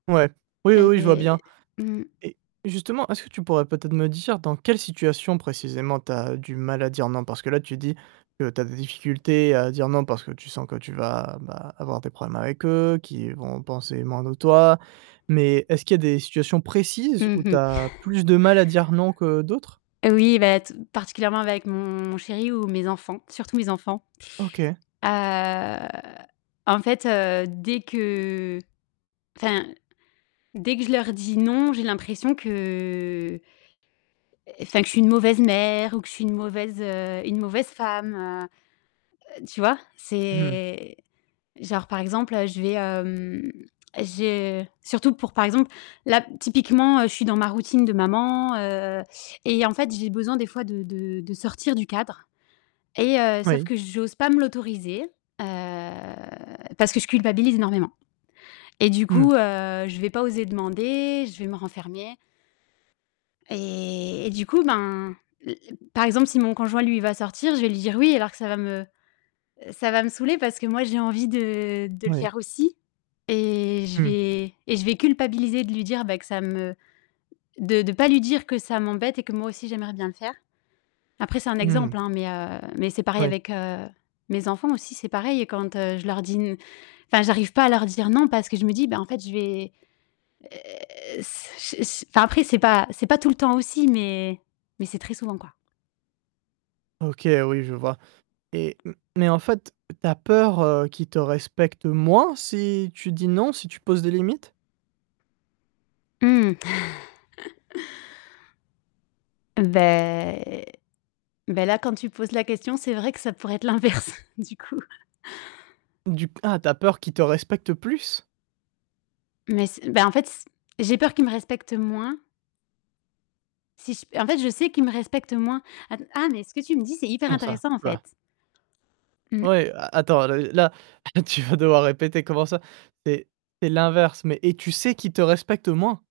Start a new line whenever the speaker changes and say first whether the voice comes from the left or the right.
right: Ouais. Oui, oui,
left: Elle
right: oui, je vois bien.
left: est mmh.
right: Et justement, est-ce que tu pourrais peut-être me dire dans quelle situation précisément, tu as du mal à dire «non»? Parce que là, tu dis que tu as des difficultés à dire «non» parce que tu sens que tu vas vas avoir des problèmes avec eux, qu'ils vont penser moins de toi, mais est-ce qu'il y a des situations précises
left: Mmh
right: où tu
left: mh.
right: as plus de mal à dire «non» que d'autres?
left: Oui bah, tout particulièrement avec mon chéri ou mes enfants, surtout mes enfants.
right: OK.
left: Heu, en fait heu, dès que enfin, dès que je leur dis «non», j'ai l'impression que enfin que je suis une mauvaise mère ou que je suis une mauvaise, heu, une mauvaise femme, heu, heu, tu vois?
right: Mmh.
left: C'est genre par exemple, heu, je vais, hem je surtout pour par exemple, là, typiquement, heu, je suis dans ma routine de maman, heu et en fait, j'ai besoin des fois de de de sortir du cadre et heu sauf
right: Oui.
left: que j'ose pas me l'autoriser. Heu, parce que je culpabilise énormément et du
right: Mmh.
left: coup, heu, je vais pas oser demander, je vais me renfermer et et du coup ben, l l par exemple si mon conjoint, lui, il va sortir, je vais lui dire «oui», alors que ça va me ça va me saouler. Parce que moi j'ai envie de de le
right: Oui.
left: faire aussi et je
right: Mmh.
left: vais et je vais culpabiliser de lui dire, bah, que ça me de de pas lui dire que ça m'embête et que moi aussi j'aimerais bien le faire. Après, c'est un
right: Mmh mh.
left: exemple, hein, mais heu, mais c'est pareil
right: Moui.
left: avec, heu, mes enfants aussi. C'est pareil et quand, heu, je leur dis n enfin, j'arrive pas à leur dire «non», parce que je me dis bah, en fait je vais heu, s ch s enfin après c'est pas c'est pas tout le temps aussi, mais mais c'est très souvent, quoi.
right: OK oui, je vois. Et m mais en fait, tu as peur, heu, qu'ils te respectent moins si tu dis «non», si tu poses des limites?
left: Mmh. Beh beh, là quand tu poses la question, c'est vrai que ça pourrait être l'inverse du coup.
right: Du c ah tu as peur qu'ils te respectent plus?
left: Mais c'est bah en fait s j'ai peur qu'ils me respectent moins si j en fait, je sais qu'ils me respectent moins. Att ah mais ce que tu me dis, c'est hyper
right: Comment ça?
left: intéressant, en
right: Ouh là.
left: fait. Mmh.
right: Ouais, a attends là i là là tu vas devoir répéter. Comment ça? C'est c'est l'inverse, mais et tu sais qu'ils te respectent moins?